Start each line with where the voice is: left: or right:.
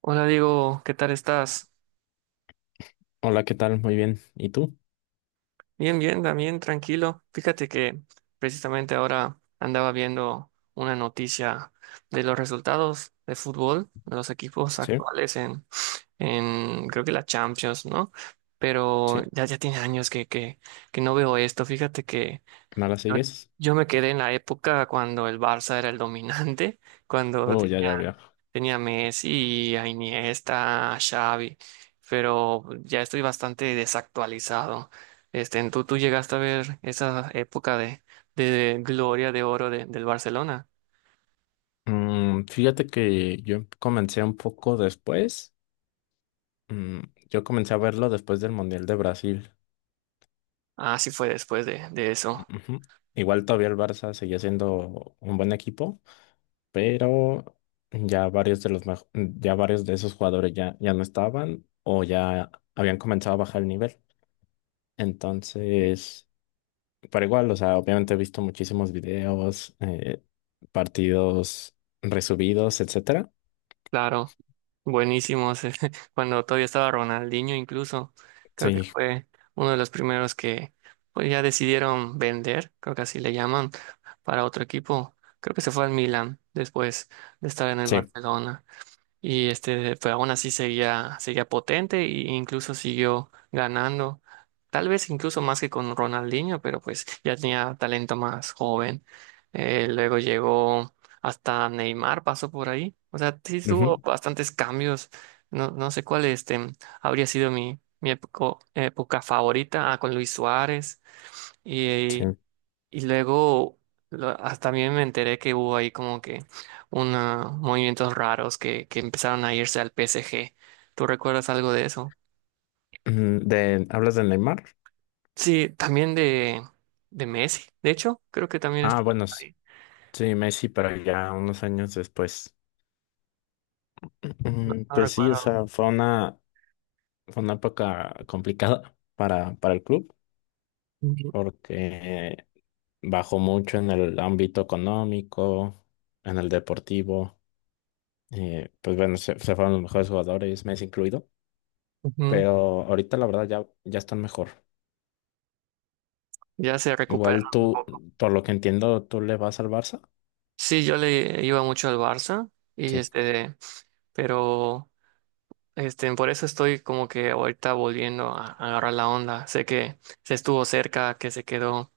right: Hola Diego, ¿qué tal estás?
left: Hola, ¿qué tal? Muy bien. ¿Y tú?
right: Bien, bien, también tranquilo. Fíjate que precisamente ahora andaba viendo una noticia de los resultados de fútbol, de los equipos
left: Sí,
right: actuales en creo que la Champions, ¿no? Pero
left: sí.
right: ya, ya tiene años que no veo esto. Fíjate que
left: ¿No la
right: yo,
left: sigues?
right: yo me quedé en la época cuando el Barça era el dominante, cuando
left: Oh, ya, ya
right: tenía
left: veo.
right: tenía a Messi, a Iniesta, a Xavi, pero ya estoy bastante desactualizado. Este, ¿tú llegaste a ver esa época de gloria de oro del Barcelona?
left: Fíjate que yo comencé un poco después. Mm, yo comencé a verlo después del Mundial de Brasil.
right: Ah, sí fue después de eso.
left: Ujú. Igual todavía el Barça seguía siendo un buen equipo, pero ya varios de esos jugadores ya no estaban o ya habían comenzado a bajar el nivel.
right: Sí.
left: Entonces. Pero igual, o sea, obviamente he visto muchísimos videos, partidos resubidos, etcétera.
right: Claro, buenísimos. Cuando todavía estaba Ronaldinho incluso, creo que
left: Sí,
right: fue uno de los primeros que pues, ya decidieron vender, creo que así le llaman, para otro equipo. Creo que se fue al Milan después de estar en el
left: sí,
right: Barcelona. Y este, pues aún así seguía, seguía potente e incluso siguió ganando. Tal vez incluso más que con Ronaldinho, pero pues ya tenía talento más joven. Luego llegó hasta Neymar, pasó por ahí. O sea, sí tuvo
left: ujú,
right: bastantes cambios. No, no sé cuál este habría sido mi época, época favorita. Ah, con Luis Suárez. y
left: sí.
right: y luego hasta también me enteré que hubo ahí como que unos movimientos raros que empezaron a irse al PSG. ¿Tú recuerdas algo de eso?
left: ¿Hablas de Neymar?
right: Sí, también de Messi. De hecho, creo que también
left: Ah,
right: estuvo
left: bueno,
right: ahí.
left: sí, Messi, pero ya unos años después.
right: No, no
left: Pues sí, o
right: recuerdo.
left: sea, fue una época complicada para el club,
right: Ujú,
left: porque bajó mucho en el ámbito económico, en el deportivo. Pues bueno, se fueron los mejores jugadores, Messi incluido.
right: ujú.
left: Pero ahorita la verdad ya están mejor.
right: Ya se
left: Igual
right: recuperaron un
left: tú,
right: poco.
left: por lo que entiendo, tú le vas al Barça.
right: Sí, yo le iba mucho al Barça y
left: Sí,
right: este, pero este, por eso estoy como que ahorita volviendo a agarrar la onda. Sé que se estuvo cerca, que se quedó,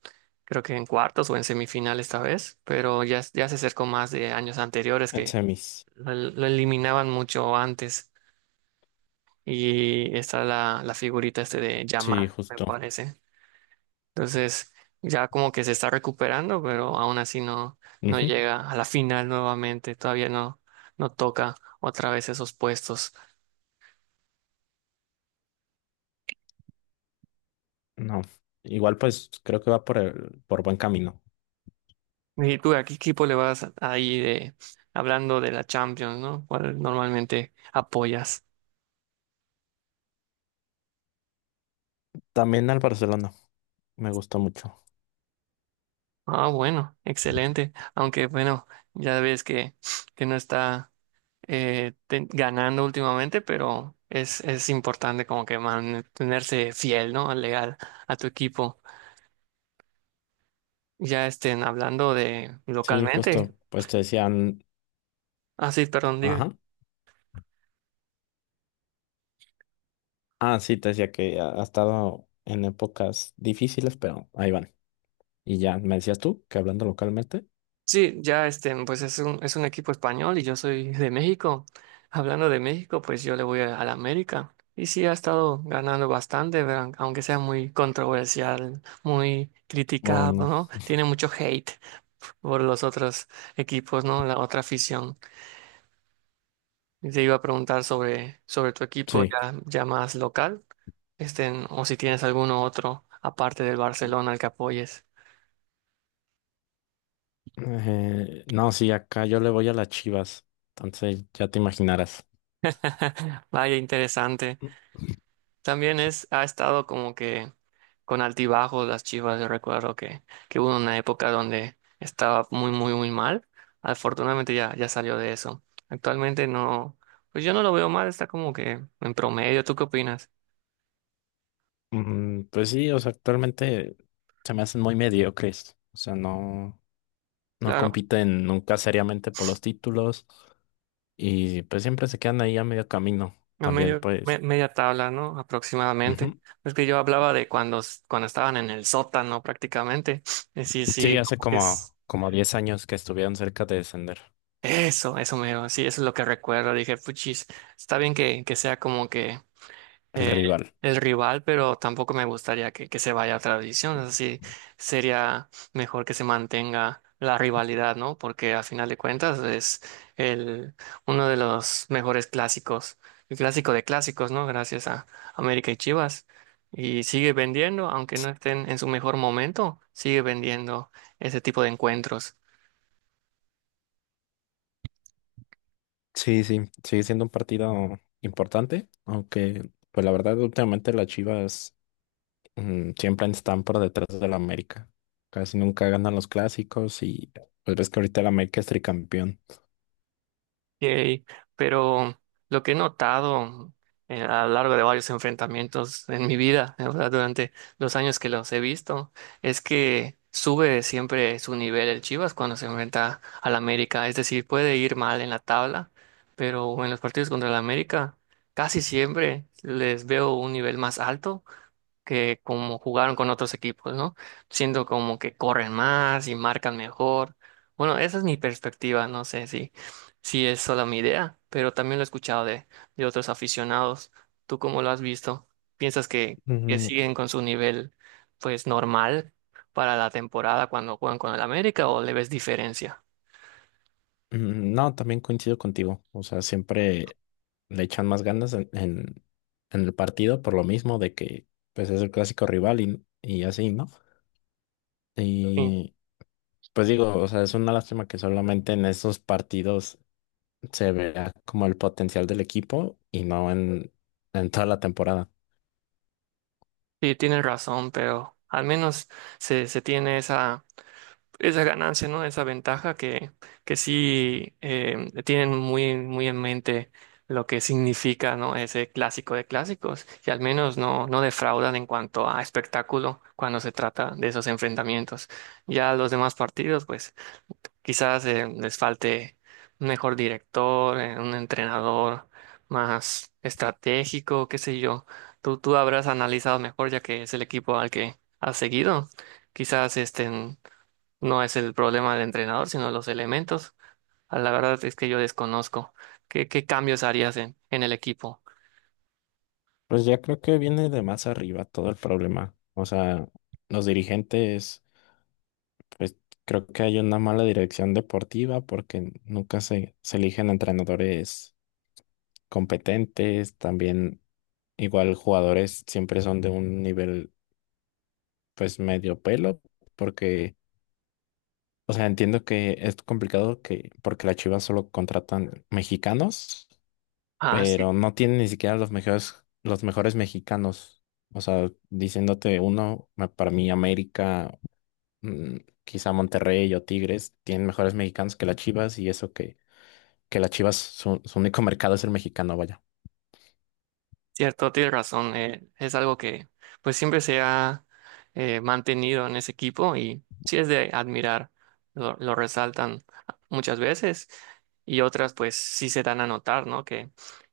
right: creo que en cuartos o en semifinal esta vez, pero ya, ya se acercó más de años anteriores
left: en
right: que
left: semis.
right: lo eliminaban mucho antes. Y está la figurita este de Yamal,
left: Sí,
right: me
left: justo.
right: parece. Entonces, ya como que se está recuperando, pero aún así no, no
left: Ujú,
right: llega a la final nuevamente. Todavía no, no toca otra vez esos puestos.
left: no. Igual pues creo que va por por buen camino.
right: ¿Y tú a qué equipo le vas ahí de hablando de la Champions, ¿no? ¿Cuál normalmente apoyas?
left: También al Barcelona, me gustó mucho.
right: Ah, bueno, excelente. Aunque bueno, ya ves que no está ganando últimamente, pero es importante como que mantenerse fiel, ¿no? Legal a tu equipo. Ya estén hablando de
left: Sí,
right: localmente.
left: justo, pues te decían,
right: Ah, sí, perdón, diga.
left: ajá. Ah, sí, te decía que ha estado en épocas difíciles, pero ahí van. Y ya, me decías tú que hablando localmente.
right: Sí, ya este, pues es un equipo español y yo soy de México. Hablando de México, pues yo le voy a la América. Y sí, ha estado ganando bastante, pero aunque sea muy controversial, muy
left: Oh,
right: criticado,
left: no.
right: ¿no? Tiene mucho hate por los otros equipos, ¿no? La otra afición. Y te iba a preguntar sobre, sobre tu equipo
left: Sí.
right: ya, ya más local, este, o si tienes alguno otro aparte del Barcelona al que apoyes.
left: No, sí, acá yo le voy a las Chivas, entonces ya te imaginarás.
right: Vaya, interesante. También es, ha estado como que con altibajos las Chivas. Yo recuerdo que hubo una época donde estaba muy, muy, muy mal. Afortunadamente ya, ya salió de eso. Actualmente no, pues yo no lo veo mal, está como que en promedio. ¿Tú qué opinas?
left: Pues sí, o sea, actualmente se me hacen muy mediocres, o sea, no
right: Claro,
left: compiten nunca seriamente por los títulos y pues siempre se quedan ahí a medio camino
right: a
left: también,
right: medio,
left: pues.
right: media tabla, ¿no? Aproximadamente.
left: Ujú.
right: Es que yo hablaba de cuando, cuando estaban en el sótano prácticamente. Sí,
left: Sí,
right: sí,
left: hace
right: es
left: como 10 años que estuvieron cerca de descender
right: eso me, sí, eso es lo que recuerdo. Dije, puchis, está bien que sea como que
left: el
right: eh,
left: rival.
right: el rival, pero tampoco me gustaría que se vaya a otra división. Así sería mejor que se mantenga la rivalidad, ¿no? Porque a final de cuentas es el, uno de los mejores clásicos, el clásico de clásicos, ¿no? Gracias a América y Chivas. Y sigue vendiendo, aunque no estén en su mejor momento, sigue vendiendo ese tipo de encuentros.
left: Sí, sí, sigue siendo un partido importante, aunque pues la verdad últimamente las Chivas siempre están por detrás del América. Casi nunca ganan los clásicos y pues ves que ahorita el América es tricampeón.
right: Yay. Pero lo que he notado a lo largo de varios enfrentamientos en mi vida, o sea, durante los años que los he visto, es que sube siempre su nivel el Chivas cuando se enfrenta al América. Es decir, puede ir mal en la tabla, pero en los partidos contra el América casi siempre les veo un nivel más alto que como jugaron con otros equipos, ¿no? Siento como que corren más y marcan mejor. Bueno, esa es mi perspectiva, no sé si, si es solo mi idea, pero también lo he escuchado de otros aficionados. ¿Tú cómo lo has visto? ¿Piensas que
left: Mm,
right: siguen con su nivel, pues, normal para la temporada cuando juegan con el América o le ves diferencia?
left: No, también coincido contigo. O sea, siempre le echan más ganas en el partido por lo mismo de que pues es el clásico rival y así, ¿no?
right: Sí,
left: Y pues digo, o sea, es una lástima que solamente en esos partidos se vea como el potencial del equipo y no en, en toda la temporada.
right: sí, tienes razón, pero al menos se, se tiene esa ganancia, ¿no? Esa ventaja que sí tienen muy, muy en mente lo que significa, ¿no? Ese clásico de clásicos y al menos no, no defraudan en cuanto a espectáculo cuando se trata de esos enfrentamientos. Ya los demás partidos, pues quizás les falte un mejor director, un entrenador más estratégico, qué sé yo. Tú habrás analizado mejor ya que es el equipo al que has seguido. Quizás este no es el problema del entrenador, sino los elementos. Ah, la verdad es que yo desconozco. ¿Qué, qué cambios harías en el equipo?
left: Pues ya creo que viene de más arriba todo el problema. O sea, los dirigentes, pues creo que hay una mala dirección deportiva porque nunca se eligen entrenadores competentes, también igual jugadores siempre son de un nivel pues medio pelo, porque, o sea, entiendo que es complicado que, porque las Chivas solo contratan mexicanos
right: Ah, sí.
left: pero no tiene ni siquiera los mejores mexicanos. O sea, diciéndote uno, para mí América, mm, quizá Monterrey o Tigres, tienen mejores mexicanos que las Chivas y eso que las Chivas, su único mercado es el mexicano, vaya.
right: Cierto, tienes razón. Es algo que pues siempre se ha mantenido en ese equipo y sí es de admirar. Lo resaltan muchas veces y otras pues sí se dan a notar, ¿no? Que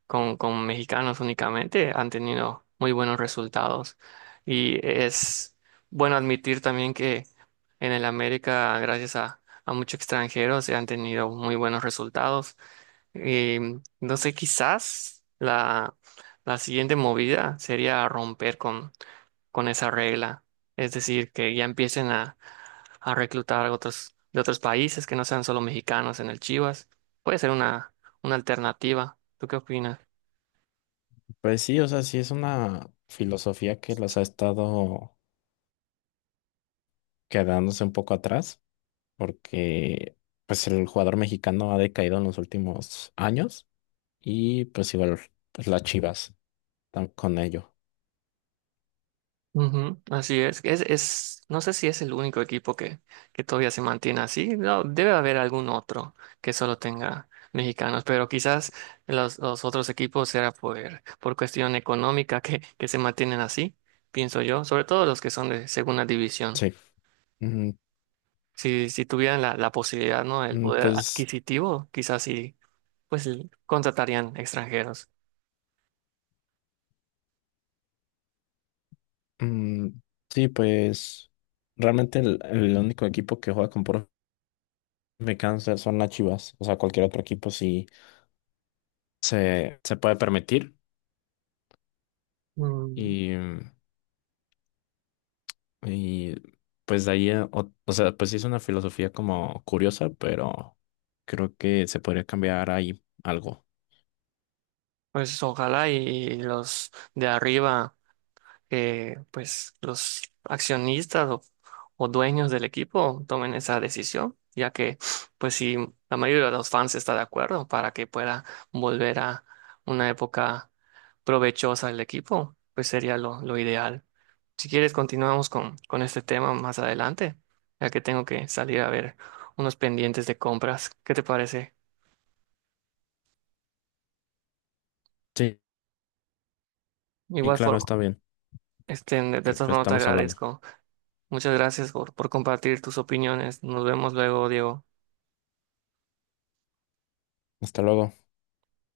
right: con mexicanos únicamente han tenido muy buenos resultados. Y es bueno admitir también que en el América, gracias a muchos extranjeros, se han tenido muy buenos resultados. Entonces quizás la siguiente movida sería romper con esa regla, es decir, que ya empiecen a reclutar otros, de otros países que no sean solo mexicanos en el Chivas. Puede ser una alternativa. ¿Tú qué opinas?
left: Pues sí, o sea, sí es una filosofía que las ha estado quedándose un poco atrás porque pues el jugador mexicano ha decaído en los últimos años y pues igual pues, las Chivas con ello.
right: Ujú, así es. Es, no sé si es el único equipo que todavía se mantiene así. No, debe haber algún otro que solo tenga mexicanos, pero quizás los otros equipos será por cuestión económica que se mantienen así, pienso yo, sobre todo los que son de segunda división.
left: Sí.
right: Si, si tuvieran la posibilidad, ¿no? El
left: Mm,
right: poder
left: Pues
right: adquisitivo, quizás sí, pues contratarían extranjeros.
left: mm, sí, pues realmente el único equipo que juega con puro cáncer son las Chivas. O sea, cualquier otro equipo sí se puede permitir.
right: Mm,
left: Y, y pues de ahí, o sea, pues sí es una filosofía como curiosa, pero creo que se podría cambiar ahí algo.
right: pues ojalá y los de arriba. Que pues los accionistas o dueños del equipo tomen esa decisión, ya que pues si la mayoría de los fans está de acuerdo para que pueda volver a una época provechosa del equipo, pues sería lo ideal. Si quieres, continuamos con este tema más adelante, ya que tengo que salir a ver unos pendientes de compras. ¿Qué te parece?
left: Sí,
right: De
left: y
right: igual
left: claro,
right: forma,
left: está bien,
right: este, de
left: que
right: todas
left: pues,
right: formas te
left: estamos hablando.
right: agradezco. Muchas gracias por compartir tus opiniones. Nos vemos luego, Diego.
left: Hasta luego.